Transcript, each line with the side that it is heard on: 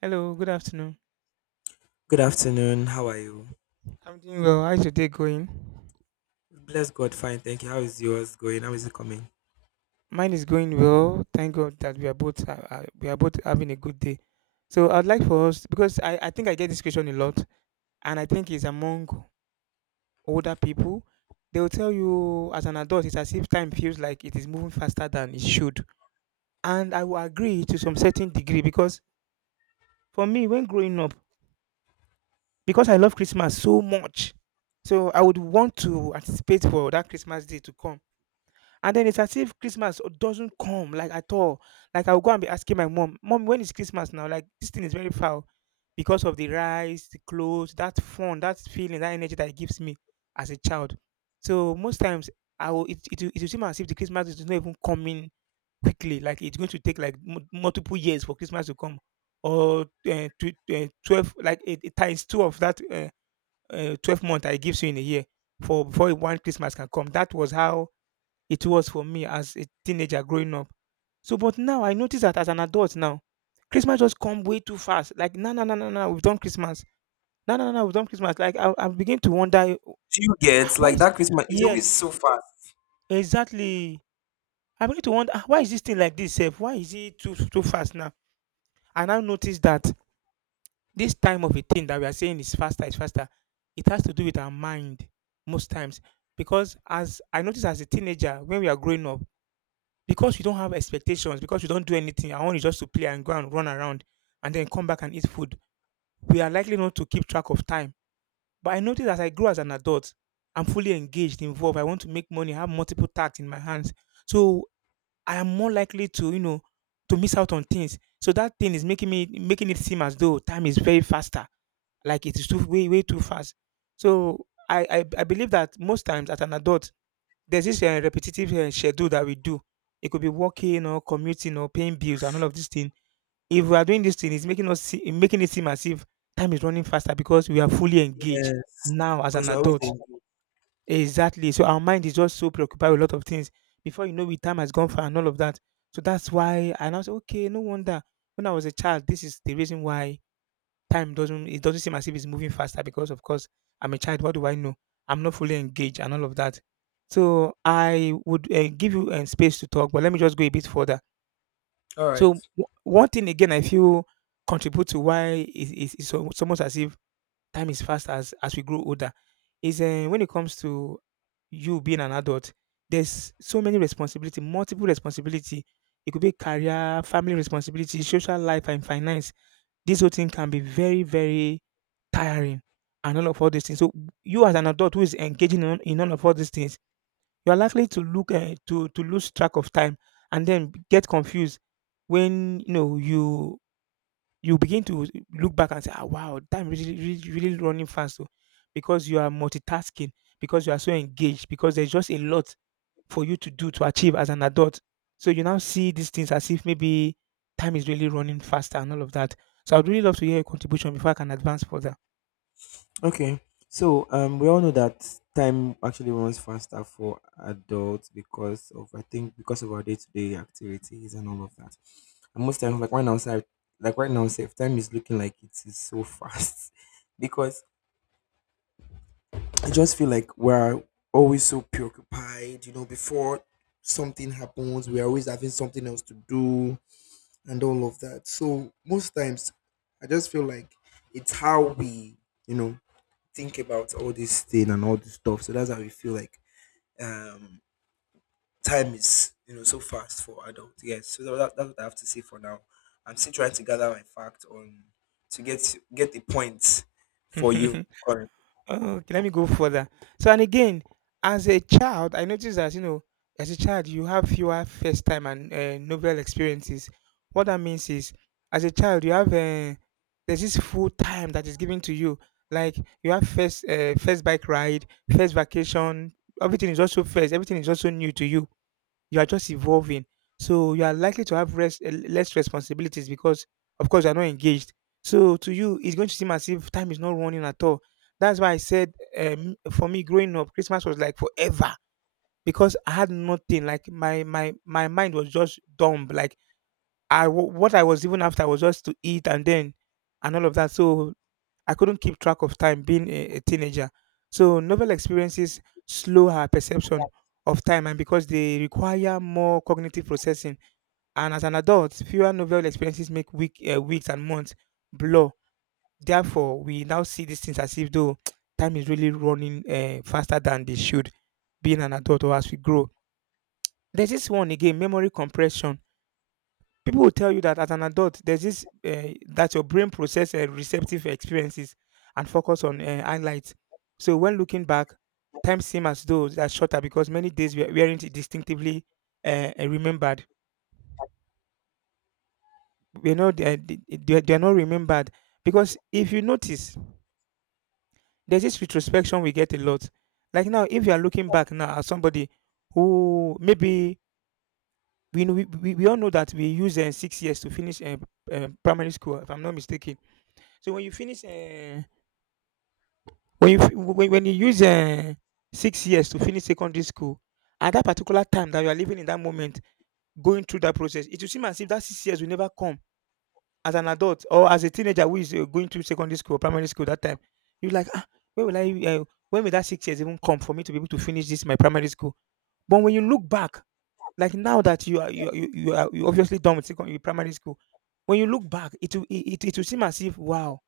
right: Hello, good afternoon.
left: Good afternoon. How are you?
right: I'm doing well. How's your day going?
left: Bless God, fine. Thank you. How is yours going? How is it coming?
right: Mine is going well. Thank God that we are both having a good day. So I'd like for us because I think I get this question a lot, and I think it's among older people. They will tell you as an adult, it's as if time feels like it is moving faster than it should, and I will agree to some certain degree because for me, when growing up, because I love Christmas so much, so I would want to anticipate for that Christmas day to come. And then it's as if Christmas doesn't come like at all. Like I'll go and be asking my mom, "Mom, when is Christmas now?" Like this thing is very foul because of the rice, the clothes, that fun, that feeling, that energy that it gives me as a child. So most times I will it it will seem as if the Christmas is not even coming quickly. Like it's going to take like multiple years for Christmas to come, or 12, like it times two of that 12 month that it gives you in a year for before one Christmas can come. That was how it was for me as a teenager growing up. So, but now I notice that as an adult now, Christmas just come way too fast. Like, no, no, no, no, no, we've done Christmas. No, no, no, no, we've done Christmas. Like, I begin to wonder,
left: Do you
right: "Ah,
left: get
right: why?
left: like
right: Is,
left: that Christmas is
right: yes,
left: always so fast?
right: exactly. I begin to wonder, Ah, why is this thing like this? Sef? Why is it too fast now?" And I now notice that this time of a thing that we are saying is faster, is faster. It has to do with our mind most times, because as I notice, as a teenager when we are growing up, because you don't have expectations, because you don't do anything, I want you just to play and go and run around and then come back and eat food. We are likely not to keep track of time. But I notice as I grow as an adult, I'm fully engaged, involved. I want to make money, have multiple tasks in my hands. So I am more likely to miss out on things. So that thing is making it seem as though time is very faster. Like it is too, way, way too fast. So I believe that most times as an adult, there's this repetitive schedule that we do. It could be working or commuting or paying bills and all of this thing. If we are doing this thing, it's making us see, making it seem as if time is running faster because we are fully engaged
left: Yes,
right: now as an
left: because we're always
right: adult.
left: engaged.
right: Exactly. So our mind is just so preoccupied with a lot of things. Before you know it, time has gone far and all of that. So that's why I now say, okay, no wonder. When I was a child, this is the reason why time doesn't seem as if it's moving faster, because of course I'm a child. What do I know? I'm not fully engaged and all of that. So I would give you space to talk, but let me just go a bit further.
left: All
right: So
left: right.
right: one thing again, I feel contribute to why it, it's al- it's almost as if time is fast as we grow older, is when it comes to you being an adult. There's so many responsibility, multiple responsibility. It could be career, family responsibility, social life, and finance. This whole thing can be very, very tiring and all of all these things. So you as an adult who is engaging in all these things, you are likely to look to lose track of time and then get confused, when you know, you begin to look back and say, ah, wow, time really, really running fast. So because you are multitasking, because you are so engaged, because there's just a lot for you to do, to achieve as an adult. So you now see these things as if maybe time is really running faster and all of that. So I'd really love to hear your contribution before I can advance further.
left: Okay. So, we all know that time actually runs faster for adults because of I think because of our day-to-day activities and all of that. And most times, like right now, safe time is looking like it is so fast because I just feel like we're always so preoccupied, before something happens, we're always having something else to do and all of that. So most times I just feel like it's how we, you know, think about all this thing and all this stuff. So that's how we feel like um time is so fast for adults. Yes. So that's what I have to say for now. I'm still trying to gather my fact on to get a point for you.
right: Oh, okay, let me go further. So, and again, as a child, I noticed that, as a child, you have fewer first time and novel experiences. What that means is, as a child, there's this full time that is given to you. Like, you have first bike ride, first vacation, everything is also first, everything is also new to you. You are just evolving. So you are likely to have less responsibilities because, of course, you are not engaged. So to you, it's going to seem as if time is not running at all. That's why I said, for me, growing up, Christmas was like forever because I had nothing. Like my mind was just dumb. Like what I was even after was just to eat and all of that. So I couldn't keep track of time being a teenager. So novel experiences slow her perception of time, and because they require more cognitive processing. And as an adult, fewer novel experiences make weeks and months blur. Therefore, we now see these things as if though time is really running faster than they should, being an adult or as we grow. There's this one again, memory compression. People will tell you that as an adult, there's this that your brain process receptive experiences and focus on highlights. So when looking back, time seems as though they are shorter because many days we weren't distinctively remembered. We're not, they are not remembered, because if you notice, there's this retrospection we get a lot. Like now, if you are looking back now at somebody who maybe, we all know that we use 6 years to finish primary school, if I'm not mistaken. So when you use 6 years to finish secondary school, at that particular time that you are living in that moment, going through that process, it will seem as if that 6 years will never come, as an adult or as a teenager who is going through secondary school or primary school that time. You're like, ah, where will I? When will that 6 years even come for me to be able to finish this my primary school? But when you look back, like now that you are you are you obviously done with secondary primary school, when you look back, it will seem as if, wow,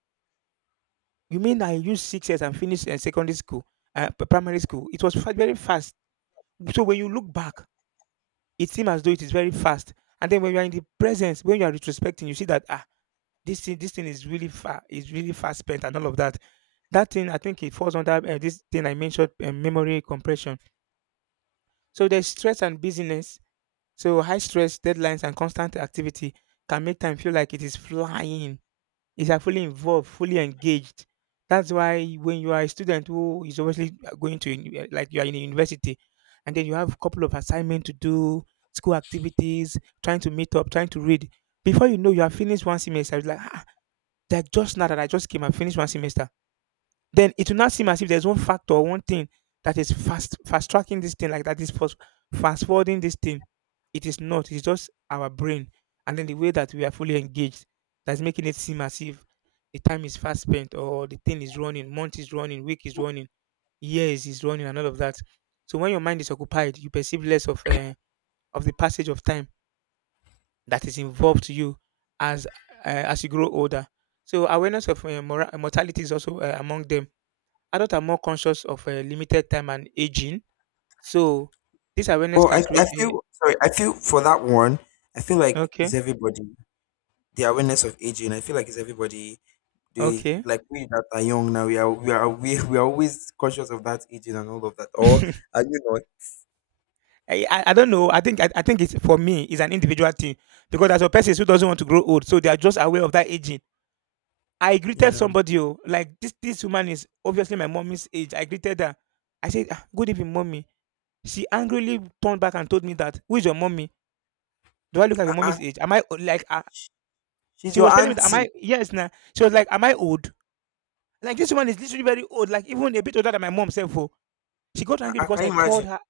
right: you mean I used 6 years and finished secondary school, primary school? It was very fast. So when you look back, it seems as though it is very fast. And then when you are in the presence, when you are retrospecting, you see that, ah, this thing is really far, is really fast spent, and all of that. That thing, I think it falls under this thing I mentioned, memory compression. So there's stress and busyness. So high stress, deadlines, and constant activity can make time feel like it is flying, is like fully involved, fully engaged. That's why when you are a student who is obviously going to like you are in a university, and then you have a couple of assignment to do, school activities, trying to meet up, trying to read. Before you know, you have finished one semester. It's like, ah, that just now that I just came and finished one semester, then it will not seem as if there's one factor or one thing that is fast tracking this thing, like that is fast forwarding this thing. It is not, it's just our brain and then the way that we are fully engaged, that's making it seem as if the time is fast spent, or the thing is running, month is running, week is running, years is running, and all of that. So when your mind is occupied, you perceive less of the passage of time that is involved to you, as as you grow older. So awareness of mortality is also among them. Adults are more conscious of limited time and aging, so this awareness
left: Well,
right: can
left: I
right: create a.
left: feel sorry. I feel for that one. I feel like
right: Okay,
left: it's everybody. The awareness of aging. I feel like it's everybody. They
right: okay.
left: like we that are young now. We are always conscious of that aging and all of that. Or are you not?
right: I don't know. I think it's for me. It's an individual thing because there's a person who doesn't want to grow old, so they are just aware of that aging. I greeted
left: Yeah.
right: somebody, oh, like this. This woman is obviously my mommy's age. I greeted her. I said, "Ah, good evening, mommy." She angrily turned back and told me that, "Who is your mommy? Do I look like your
left: Uh, uh,
right: mommy's age? Am I like?"
left: she's
right: She
left: your
right: was telling me that, "Am
left: auntie.
right: I? Yes?" Now she was like, "Am I old?" Like, this woman is literally very old, like even a bit older than my mom self. Oh. She got angry because
left: Can
right: I
left: you
right: called
left: imagine?
right: her.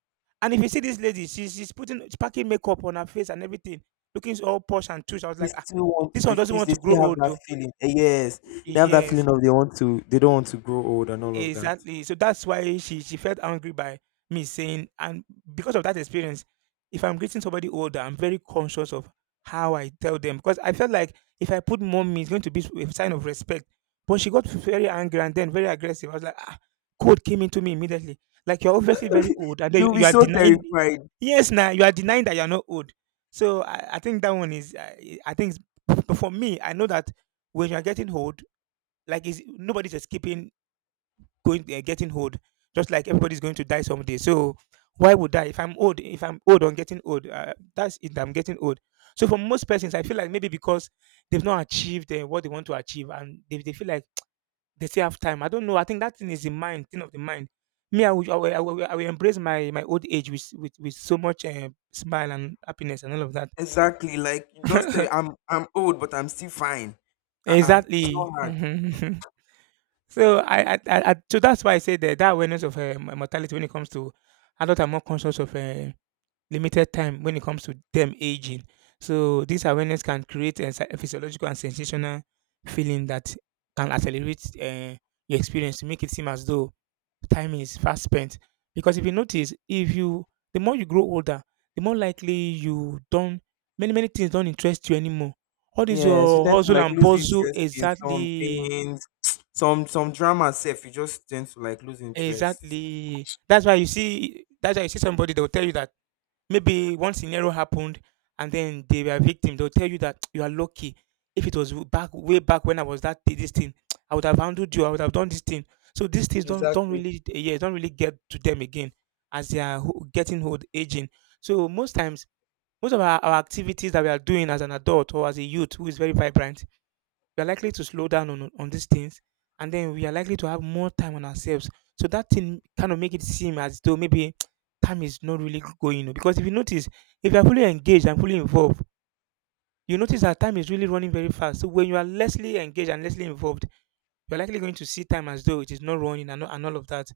right: And if you see this lady, she's packing makeup on her face and everything, looking all posh and tush. I was
left: They
right: like, ah,
left: still want.
right: this
left: They
right: one doesn't
left: feel.
right: want
left: They
right: to grow
left: still have
right: old
left: that
right: though.
left: feeling. Yes, they have that
right: Yes.
left: feeling of they want to. They don't want to grow old and all of that.
right: Exactly. So that's why she felt angry by me saying. And because of that experience, if I'm greeting somebody older, I'm very conscious of how I tell them, because I felt like if I put mommy, it's going to be a sign of respect. But she got very angry and then very aggressive. I was like, ah, code came into me immediately. Like, you're obviously very old, and then
left: You'll be
right: you are
left: so
right: denying.
left: terrified.
right: Yes, now you are denying that you're not old. So I think that one is, I think, but for me, I know that when you are getting old, like, is nobody's escaping going getting old, just like everybody's going to die someday. So why would I? If I'm old on getting old, that's it. I'm getting old. So for most persons, I feel like maybe because they've not achieved what they want to achieve, and they feel like they still have time. I don't know. I think that thing is thing of the mind. Me, I will embrace my old age with so much smile and happiness and all of
left: Exactly. Like you just tell
right: that.
left: I'm old, but I'm still fine. Uh-uh. It's not
right: Exactly.
left: hard.
right: So I so that's why I say that that awareness of mortality, when it comes to adults, are more conscious of limited time when it comes to them aging. So this awareness can create a physiological and sensational feeling that can accelerate your experience to make it seem as though time is fast spent. Because if you notice, if you the more you grow older, the more likely you don't many things don't interest you anymore. All this
left: Yes, you
right: your
left: tend to
right: hustle
left: like
right: and
left: lose
right: bustle,
left: interest in some
right: exactly.
left: things. Some drama self, you just tend to like lose interest.
right: Exactly. That's why you see somebody. They'll tell you that maybe one scenario happened and then they were a victim. They'll tell you that, you are lucky. If it was back, way back when I was this thing, I would have handled you, I would have done this thing. So these things don't
left: Exactly.
right: really yeah, don't really get to them again as they are getting old, aging. So most times, most of our activities that we are doing as an adult, or as a youth who is very vibrant, we are likely to slow down on these things, and then we are likely to have more time on ourselves. So that thing kind of make it seem as though maybe, time is not really going. Oh. Because if you notice, if you are fully engaged and fully involved, you notice that time is really running very fast. So when you are lessly engaged and lessly involved, you're likely going to see time as though it is not running, and all of that.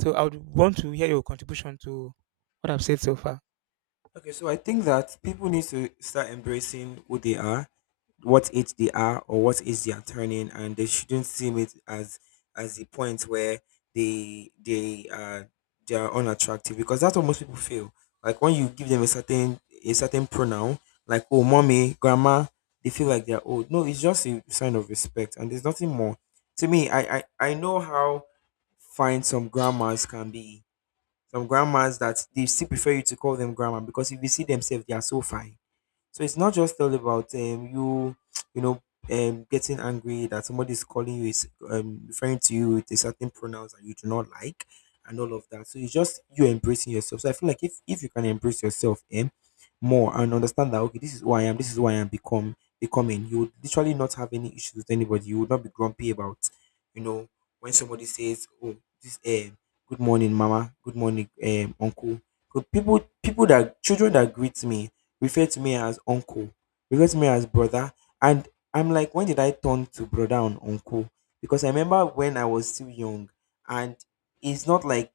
right: So I would want to hear your contribution to what I've said so far.
left: Okay, so I think that people need to start embracing who they are, what age they are, or what age they are turning, and they shouldn't see it as the point where they they are they are unattractive, because that's what most people feel like when you give them a certain pronoun, like, oh, mommy, grandma. They feel like they're old. No, it's just a sign of respect, and there's nothing more. To me, I know how fine some grandmas can be. Some grandmas that they still prefer you to call them grandma, because if you see themselves, they are so fine. So it's not just all about you, you know, getting angry that somebody is calling you, is referring to you with a certain pronouns that you do not like and all of that. So it's just you embracing yourself. So I feel like if you can embrace yourself, more and understand that, okay, this is who I am, this is who I am become becoming, you would literally not have any issues with anybody. You would not be grumpy about, you know, when somebody says, oh, this good morning, mama, good morning, uncle. Good people people that children that greet me refer to me as uncle, refer to me as brother. And I'm like, when did I turn to brother and uncle? Because I remember when I was still young, and it's not like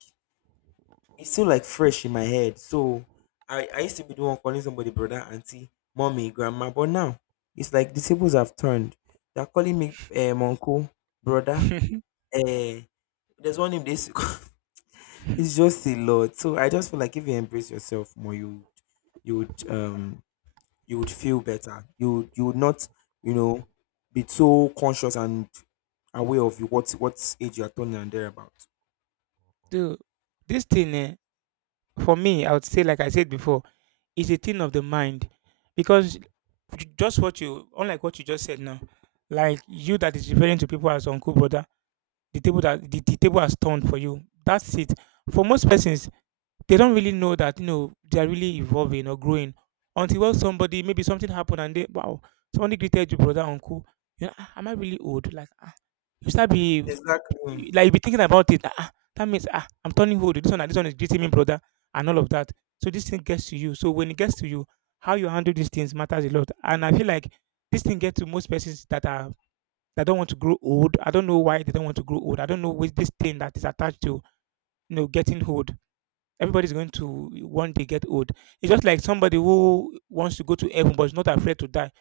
left: it's still like fresh in my head. So I used to be the one calling somebody brother, auntie, mommy, grandma, but now it's like the tables have turned. They're calling me uncle, brother. Uh, there's one name they used to call. It's just a lot. So I just feel like if you embrace yourself more, you would um you would feel better. You would not, you know, be so conscious and aware of you what age you are turning and thereabout.
right: Dude, this thing, for me, I would say, like I said before, is a thing of the mind, because just what you unlike what you just said now, like, you that is referring to people as uncle, brother, the table has turned for you. That's it. For most persons, they don't really know that, they're really evolving or growing, until, well, somebody maybe something happened, and they wow, somebody greeted you brother, uncle, "Ah, am I really old, like, ah," you start be
left: Exactly.
right: Y- like, you'll be thinking about it. Ah, that means, I'm turning old. This one, and this one is greeting me brother, and all of that. So this thing gets to you. So when it gets to you, how you handle these things matters a lot. And I feel like this thing gets to most persons that don't want to grow old. I don't know why they don't want to grow old. I don't know which this thing that is attached to, getting old. Everybody's going to one day get old. It's just like somebody who wants to go to heaven but is not afraid to die.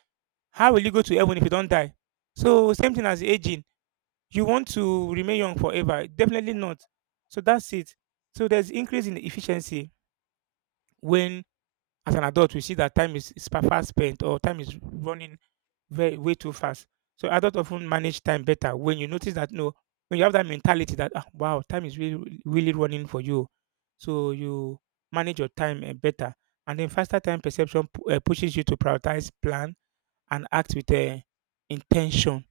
right: How will you go to heaven if you don't die? So same thing as aging, you want to remain young forever? Definitely not. So that's it. So there's increase in efficiency when, as an adult, we see that time is fast spent, or time is running very way too fast. So adults often manage time better when you notice that. No, when you have that mentality that, ah, wow, time is really really running for you, so you manage your time better, and then faster time perception pushes you to prioritize, plan, and act with intention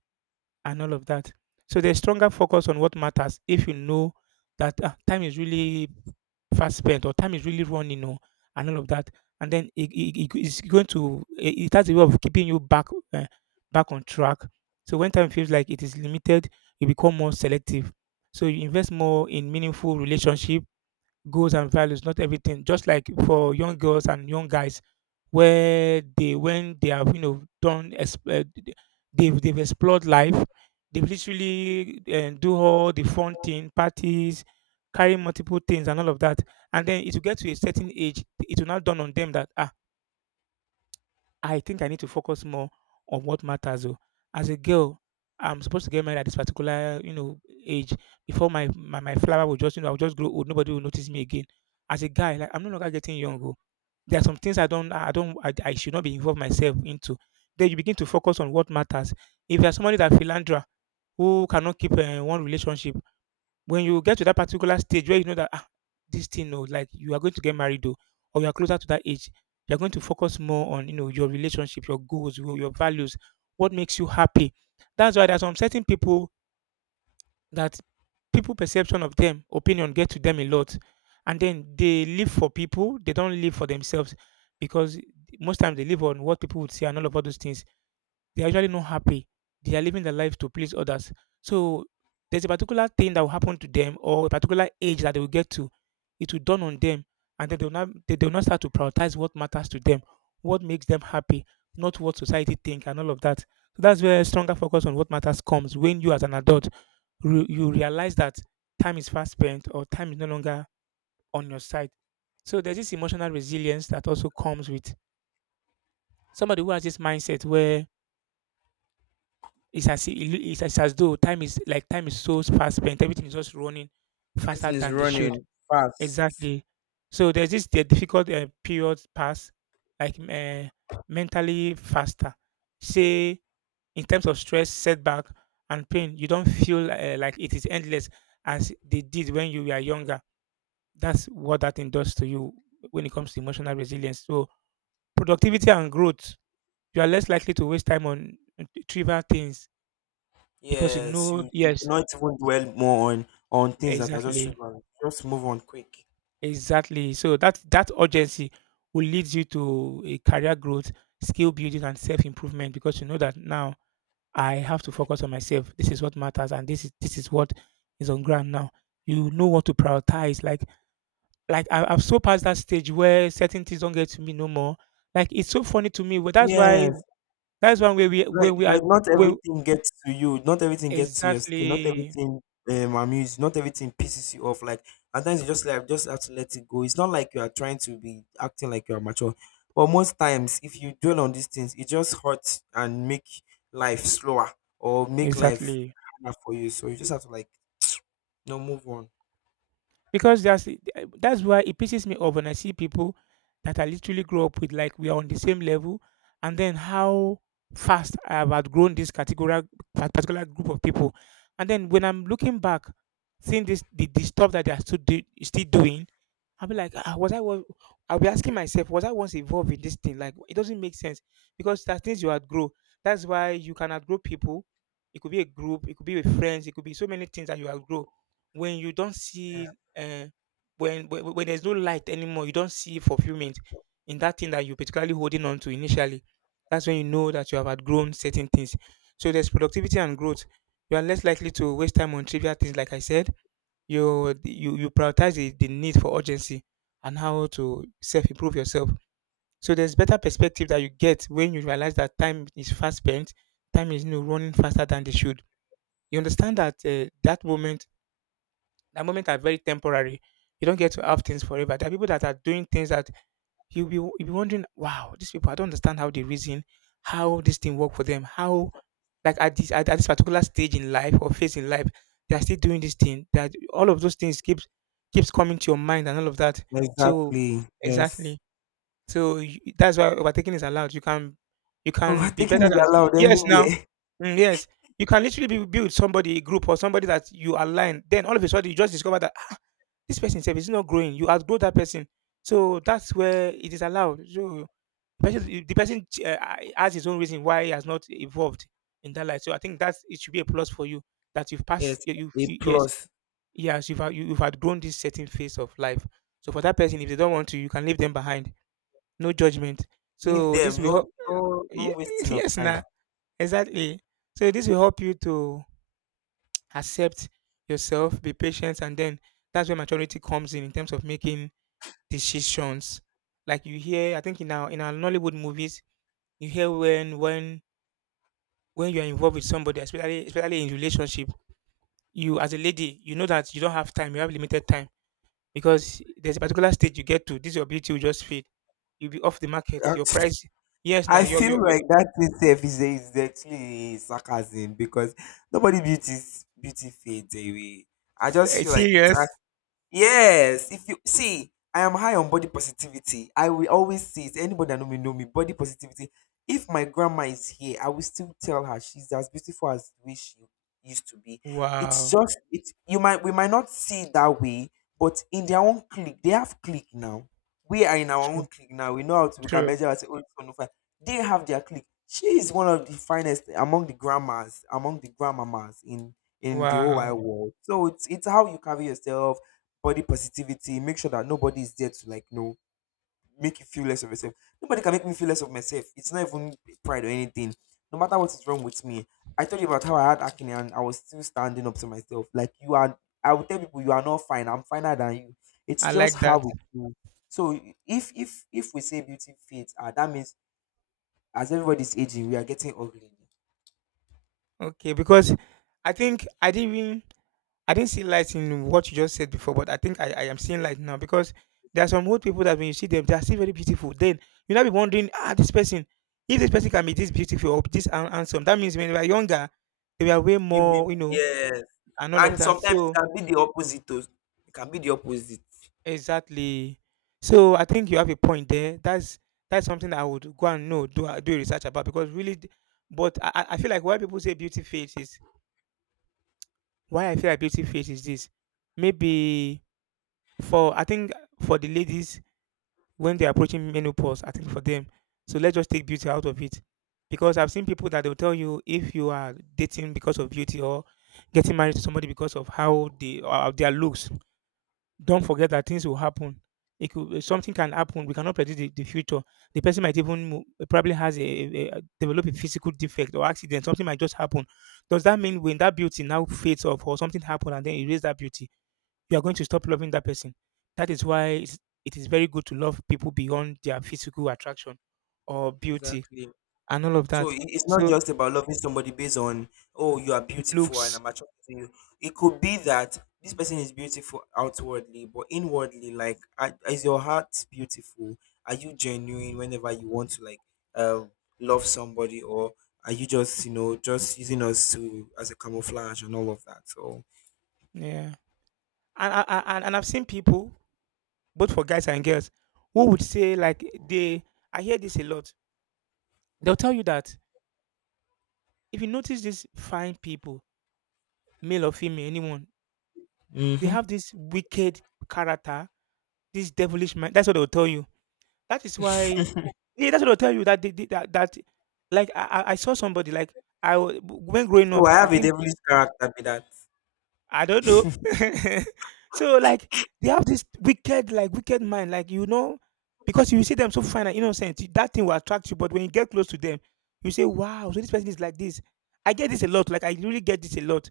right: and all of that. So there's stronger focus on what matters if you know that, ah, time is really fast spent or time is really running, and all of that. And then it- it's going to, it has a way of keeping you back, uh, back on track. So when time feels like it is limited, you become more selective. So you invest more in meaningful relationship, goals, and values, not everything. Just like for young girls and young guys, where they when they have you know done exp- they've explored life, they've literally do all the fun thing, parties, carry multiple things and all of that, and then it will get to a certain age, it will now dawn on them that, ah, I think I need to focus more on what matters. Oh. As a girl, I'm supposed to get married at this particular, you know, age. Before my flower will just, you know, I'll just grow old. Nobody will notice me again. As a guy, like, I'm no longer getting young. Oh, there are some things I don't, I don't, I should not be involved myself into. Then you begin to focus on what matters. If you're somebody that philandra, who cannot keep one relationship, when you get to that particular stage where you know that, ah, this thing, oh, like, you are going to get married, oh, or you are closer to that age, you are going to focus more on, your relationship, your goals, your values, what makes you happy. That's why there's some certain people that, people perception of them, opinion, get to them a lot, and then they live for people. They don't live for themselves, because most times they live on what people would say, and all those things they're usually not happy. They are living their life to please others. So there's a particular thing that will happen to them, or a particular age that they will get to. It will dawn on them, and they do not start to prioritize what matters to them, what makes them happy, not what society think and all of that. So that's where stronger focus on what matters comes, when you as an adult you realize that time is fast spent or time is no longer on your side. So there's this emotional resilience that also comes with somebody who has this mindset, where it's as if it loo- it's as though time is, like, time is so fast spent. Everything is just running faster
left: Everything is
right: than they should.
left: running fast.
right: Exactly. So there's this the difficult period pass, like mentally faster. Say, in terms of stress, setback, and pain, you don't feel like it is endless as they did when you were younger. That's what that thing does to you when it comes to emotional resilience. So productivity and growth, you are less likely to waste time on trivial things, because you
left: Yes,
right: know.
left: you do
right: Yes.
left: not even dwell more on things that are just
right: Exactly,
left: trivial. Just move on quick.
right: exactly. So that urgency will lead you to a career growth, skill building, and self improvement, because you know that now I have to focus on myself. This is what matters, and this is what is on ground now. You know what to prioritize. Like I've so passed that stage where certain things don't get to me no more. Like it's so funny to me. But that's why—
left: Yes,
right: that's one way, we—
left: like
right: when we are—
left: like not
right: when—
left: everything gets to you, not everything gets to your skin, not
right: exactly,
left: everything amuse, not everything pisses you off. Like, sometimes you just, like, just have to let it go. It's not like you are trying to be acting like you are mature, but most times if you dwell on these things, it just hurts and make life slower or make life
right: exactly.
left: harder for you, so you just have to, like, no, move on.
right: Because that's that's why it pisses me off when I see people that I literally grew up with, like we are on the same level, and then how fast I have outgrown this categorical particular group of people. And then when I'm looking back, seeing this the stuff that they are still doing, I'll be like, ah, was I? I'll be asking myself, was I once involved in this thing? Like, it doesn't make sense because there are things you outgrow. That's why you can outgrow people. It could be a group, it could be with friends, it could be so many things that you outgrow. When you don't see— uh, when there's no light anymore, you don't see fulfillment in that thing that you're particularly holding on to initially. That's when you know that you have outgrown certain things. So there's productivity and growth. You are less likely to waste time on trivial things, like I said, you prioritize the need for urgency and how to self improve yourself. So there's better perspective that you get when you realize that time is fast spent, time is, running faster than they should. You understand that that moment are very temporary. You don't get to have things forever. There are people that are doing things that you'll be wondering, wow, these people, I don't understand how they reason, how this thing work for them, how, like, at this— at this particular stage in life or phase in life, they are still doing this thing, that all of those things keeps coming to your mind and all of that. So
left: Exactly. Yes.
right: exactly. So that's why overtaking is allowed. You can be
left: Overtaking
right: better
left: is
right: than—
left: allowed
right: yes, now,
left: anywhere.
right: mm, yes, you can literally be, with somebody, a group or somebody that you align, then all of a sudden you just discover that, "Ah, this person itself is not growing." You outgrow that person, so that's where it is allowed. So person the person has his own reason why he has not evolved in that life. So I think that's it should be a plus for you that you've passed.
left: Yes, a
right: Yes,
left: plus.
right: yes, you've outgrown this certain phase of life. So for that person, if they don't want to, you can leave them behind. No judgment.
left: Leave
right: So
left: them.
right: this will
left: No,
right: help.
left: no, no
right: Ye-
left: wasting of
right: yes,
left: time.
right: nah, exactly. So this will help you to accept yourself, be patient, and then that's where maturity comes in terms of making decisions. Like you hear, I think, in our Nollywood movies, you hear when— when you're involved with somebody, especially in relationship, you, as a lady, you know that you don't have time, you have limited time because there's a particular stage you get to. This your beauty will just fade. You'll be off the market. Your price— yes, now
left: I
right: you're
left: feel
right: you're, you're
left: like that itself is actually sarcasm, because nobody beauty fades away. I just feel like it's.
right: serious.
left: Yes, if you see, I am high on body positivity. I will always say it. Anybody that know me know me. Body positivity. If my grandma is here, I will still tell her she's as beautiful as the way she used to be. It's
right: Wow.
left: just it's you might we might not see it that way, but in their own clique, they have clique now. We are in our own
right: True,
left: clique now. We know how to we can
right: true.
left: measure and say, oh, this one no fine. They have their clique. She is one of the finest among the grandmas, among the grandmamas in the whole wide
right: Wow,
left: world. So it's how you carry yourself. Body positivity, make sure that nobody is there to make you feel less of yourself. Nobody can make me feel less of myself. It's not even pride or anything. No matter what is wrong with me. I told you about how I had acne and I was still standing up to myself. Like you are I would tell people you are not fine. I'm finer than you. It's
right: I
left: just
right: like
left: how
right: that.
left: we feel. So if we say beauty fades, that means as everybody's aging, we are getting ugly.
right: Okay, because I think I didn't see light in what you just said before, but I think I am seeing light now because there are some old people that when you see them, they are still very beautiful. Then you now be wondering, ah, this person, if this person can be this beautiful or handsome, that means when they were younger, they were way
left: You mean
right: more,
left: yes.
right: and all of
left: And
right: that.
left: sometimes it
right: So
left: can be the opposite too. It can be the opposite.
right: exactly. So I think you have a point there. That's something I would go and know, do research about, because really, but I feel like why people say beauty fades is— why I feel like beauty fades is this. Maybe for, I think, for the ladies when they're approaching menopause, I think for them. So let's just take beauty out of it. Because I've seen people that they'll tell you, if you are dating because of beauty or getting married to somebody because of how they their looks, don't forget that things will happen. It could— something can happen. We cannot predict the future. The person might even probably has a develop a physical defect or accident. Something might just happen. Does that mean when that beauty now fades off or something happened and then erase that beauty, you are going to stop loving that person? That is why it is very good to love people beyond their physical attraction or beauty
left: Exactly.
right: and all of
left: So
right: that.
left: it's not
right: So,
left: just about loving somebody based on, oh, you are beautiful and
right: looks,
left: I'm attracted to you. It could be that this person is beautiful outwardly, but inwardly, like, is your heart beautiful? Are you genuine whenever you want to, like, uh, love somebody, or are you just, just using us to as a camouflage and all of that? So,
right: yeah. And I've seen people, both for guys and girls, who would say, like, they— I hear this a lot. They'll tell you that if you notice these fine people, male or female, anyone, they
left: hmm
right: have this wicked character, this devilish mind. That's what they'll tell you. That is why. Yeah, that's what I'll tell you, that they the that that like I saw somebody. Like, when growing
left: so
right: up,
left: I
right: I
left: have a
right: think—
left: devilish character be that.
right: I don't know. So, like, they have this wicked, like, wicked mind, like, because you see them so fine and innocent, that thing will attract you. But when you get close to them, you say, "Wow, so this person is like this." I get this a lot. Like, I really get this a lot.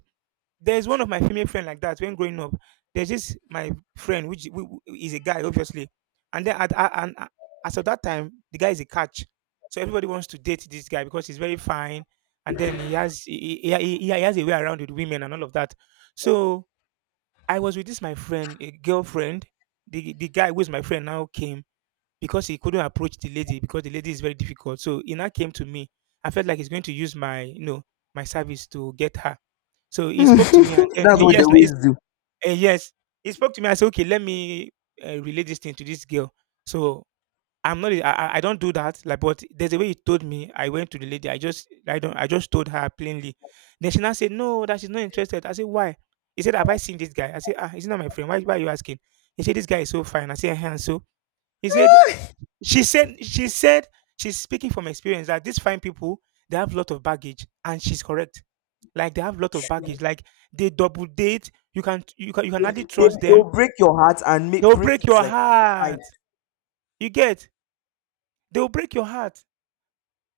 right: There's one of my female friend like that, when growing up. There's this my friend, who is a guy, obviously, and then, as of that time, the guy is a catch. So everybody wants to date this guy because he's very fine, and then he has a way around with women and all of that. So I was with this my friend, a girlfriend. The guy, who is my friend now, came because he couldn't approach the lady, because the lady is very difficult, so he now came to me. I felt like he's going to use my, my service to get her. So he spoke to me, and then
left: That's what they
right: yes,
left: always do.
right: yes, he spoke to me. I said, okay, let me, relay this thing to this girl. So I'm not— I don't do that. Like, but there's a way he told me. I went to the lady. I just— I don't, I just told her plainly. Then she now said, no, that she's not interested. I said, why? He said, have I seen this guy? I said, ah, he's not my friend. Why are you asking? He said, this guy is so fine. I said, "Eh-heh," and so he said, she said, she's speaking from experience, that these fine people, they have a lot of baggage, and she's correct. Like, they have a lot of baggage. Like, they double date. You can
left: They,
right: hardly
left: do- they,
right: trust them.
left: they'll break your heart and
right: They
left: make
right: will
left: break
right: break
left: it,
right: your
left: like.
right: heart. You get? They will break your heart.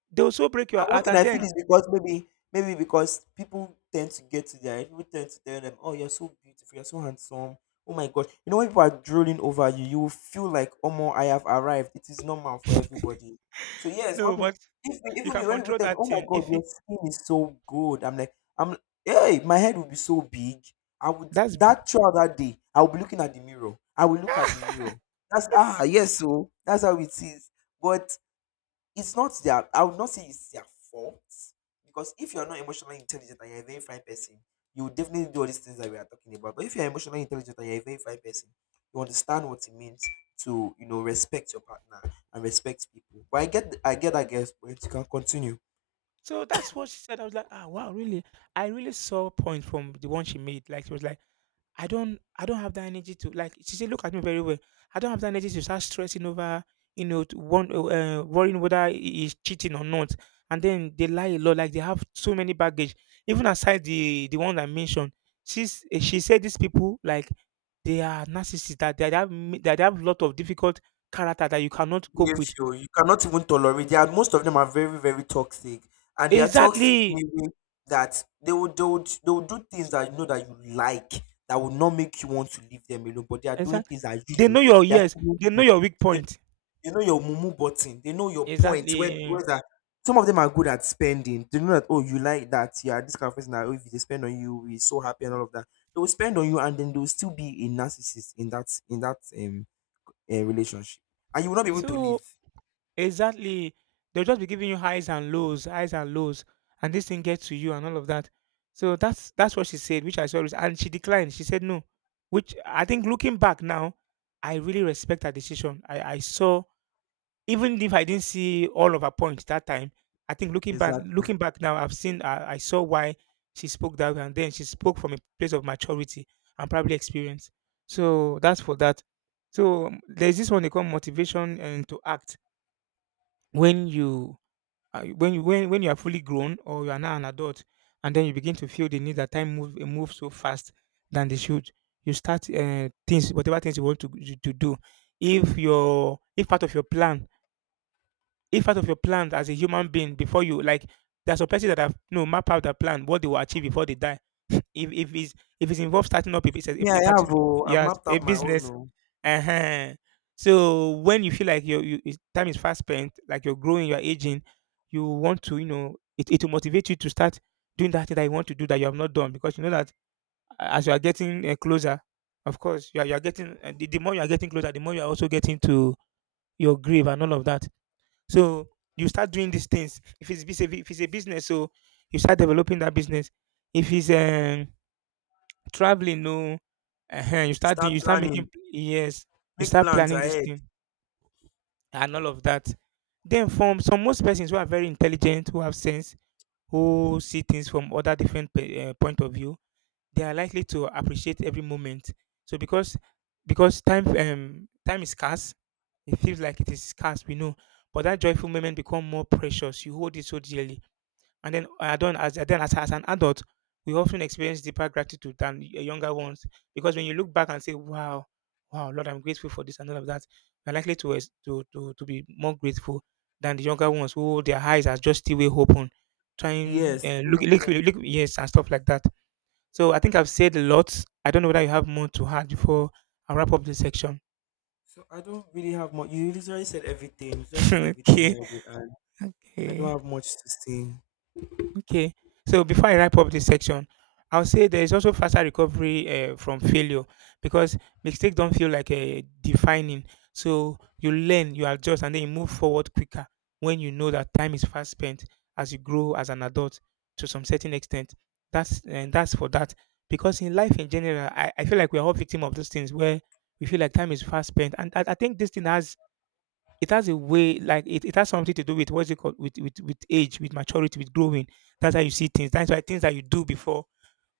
right: They will so break your
left: And one
right: heart,
left: thing
right: and
left: I feel
right: then—
left: is because maybe because people tend to tell them, oh, you're so beautiful, you're so handsome. Oh my god. You know, when people are drooling over you, you will feel like, oh my, I have arrived. It is normal for everybody. So yes, when
right: no,
left: people
right: but
left: if
right: you
left: even
right: can
left: me, when people
right: control
left: tell me,
right: that
left: oh my
right: thing.
left: god,
right: If
left: your
right: it,
left: skin is so good, I'm like, I'm hey, my head will be so big. I would
right: that's
left: That throughout that day, I will be looking at the mirror. I will look at the mirror. That's ah Yes, so that's how it is. But it's not their I would not say it's their fault, because if you're not emotionally intelligent and you're a very fine person, you will definitely do all these things that we are talking about, but if you're emotionally intelligent and you're a very fine person, you understand what it means to respect your partner and respect people. But I get that, guess, but you can continue.
right: So that's what she said. I was like, ah, wow, really? I really saw a point from the one she made. Like, she was like, I don't have that energy to— like, she said, look at me very well. I don't have that energy to start stressing over, to one, worrying whether he is cheating or not. And then they lie a lot, like, they have so many baggage. Even aside the one I mentioned, she said these people, like, they are narcissists, that they have a lot of difficult character that you cannot cope with.
left: Behavior you cannot even tolerate. They are Most of them are very, very toxic, and they are toxic in
right: Exactly,
left: a way that they would do things that you know that you like that will not make you want to leave them alone. But they are doing
right: exactly.
left: things that you
right: They
left: do.
right: know your—
left: They are
right: yes,
left: still doing
right: they know
left: things.
right: your weak
left: They,
right: point.
left: they know your mumu button. They know your point. Where
right: Exactly.
left: where that some of them are good at spending. They know that, oh, you like that. You are this kind of person that, oh, if they spend on you, we're so happy and all of that. They will spend on you, and then they will still be a narcissist in that relationship, and you will not be able to
right: So—
left: leave.
right: exactly. They'll just be giving you highs and lows, and this thing gets to you and all of that. So that's what she said, which I saw— and she declined. She said no, which I think, looking back now, I really respect her decision. I saw, even if I didn't see all of her points that time, I think looking back—
left: Exactly.
right: now, I saw why she spoke that way, and then she spoke from a place of maturity and probably experience. So that's for that. So there's this one they call motivation and to act when you when you when you are fully grown or you are now an adult, and then you begin to feel the need that time move move so fast than they should. You start things whatever things you want to, to do if your if part of your plan, if part of your plan as a human being before you, like there's some person that have no map out their plan what they will achieve before they die. if if it's if it's involved starting up a business,
left: Me,
right: a, a
left: I have
right: parti-
left: oh, I've
right: yes,
left: mapped
right: a
left: out my own.
right: business.
left: Oh.
right: Uh-huh. So when you feel like time is fast spent, like you're growing, you're aging, you want to, you know, it will motivate you to start doing that thing that you want to do that you have not done, because you know that as you are getting closer, of course, you are getting, the more you are getting closer, the more you are also getting to your grave and all of that. So you start doing these things. If it's, if it's a business, so you start developing that business. If it's traveling, no, uh-huh, you
left: You
right: start doing,
left: start
right: you start making,
left: planning,
right: yes, you
left: make
right: start
left: plans
right: planning this
left: ahead.
right: thing and all of that. Then from some most persons who are very intelligent, who have sense, who see things from other different point of view, they are likely to appreciate every moment. So because time is scarce, it feels like it is scarce. We know, but that joyful moment become more precious. You hold it so dearly. And then I don't, as an adult, we often experience deeper gratitude than younger ones, because when you look back and say, "Wow, wow, Lord, I'm grateful for this and all of that," you're likely to to be more grateful than the younger ones who their eyes are just still way open, trying
left: Yes, too open.
right: look, yes, and stuff like that. So I think I've said a lot. I don't know whether you have more to add before I wrap up this section.
left: So I don't really have much. You literally said everything. You just said everything
right: okay,
left: already, and I don't
right: okay.
left: have much to say.
right: Okay. So before I wrap up this section, I'll say there is also faster recovery from failure, because mistakes don't feel like a defining. So you learn, you adjust, and then you move forward quicker when you know that time is fast spent as you grow as an adult, to some certain extent. That's, and that's for that, because in life in general, I feel like we're all victim of those things where we feel like time is fast spent, and I think this thing has, it has a way, like it has something to do with, what's it called, with, with age, with maturity, with growing. That's how you see things. That's why things that you do before,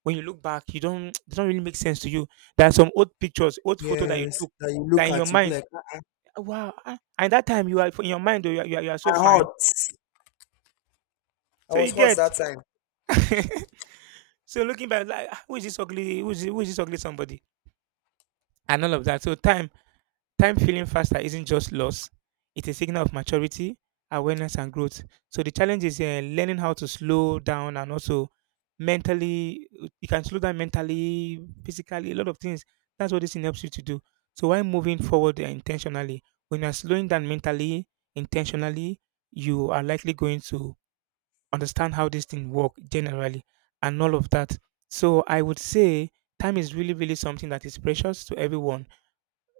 right: when you look back, you don't they don't really make sense to you. There are some old pictures, old photo that you
left: Yes,
right: took
left: that you
right: that
left: look
right: in your
left: at, you be
right: mind,
left: like, I,
right: "Wow, ah," and that time you are in your mind, oh, you are so
left: I
right: fine.
left: hot. I
right: So
left: was
right: you
left: hot
right: get.
left: that time.
right: So looking back, like, "Ah, who is this ugly? Who is this ugly somebody?" And all of that. So time feeling faster isn't just loss, it's a signal of maturity, awareness, and growth. So the challenge is learning how to slow down, and also mentally, you can slow down mentally, physically, a lot of things. That's what this thing helps you to do. So while moving forward intentionally, when you're slowing down mentally, intentionally, you are likely going to understand how this thing work generally and all of that. So I would say time is really, really something that is precious to everyone,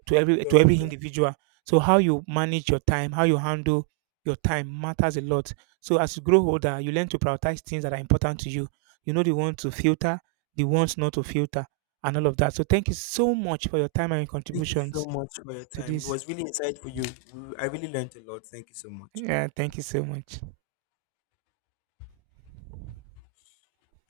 right: to
left: Very
right: every
left: proud.
right: individual. So how you manage your time, how you handle your time matters a lot. So as you grow older, you learn to prioritize things that are important to you. You know the ones to filter, the ones not to filter, and all of that. So thank you so much for your time and your
left: Thank you so
right: contributions
left: much for your
right: to
left: time. It
right: this.
left: was really insightful. I really learned a lot. Thank you so much.
right: Yeah, thank you so much.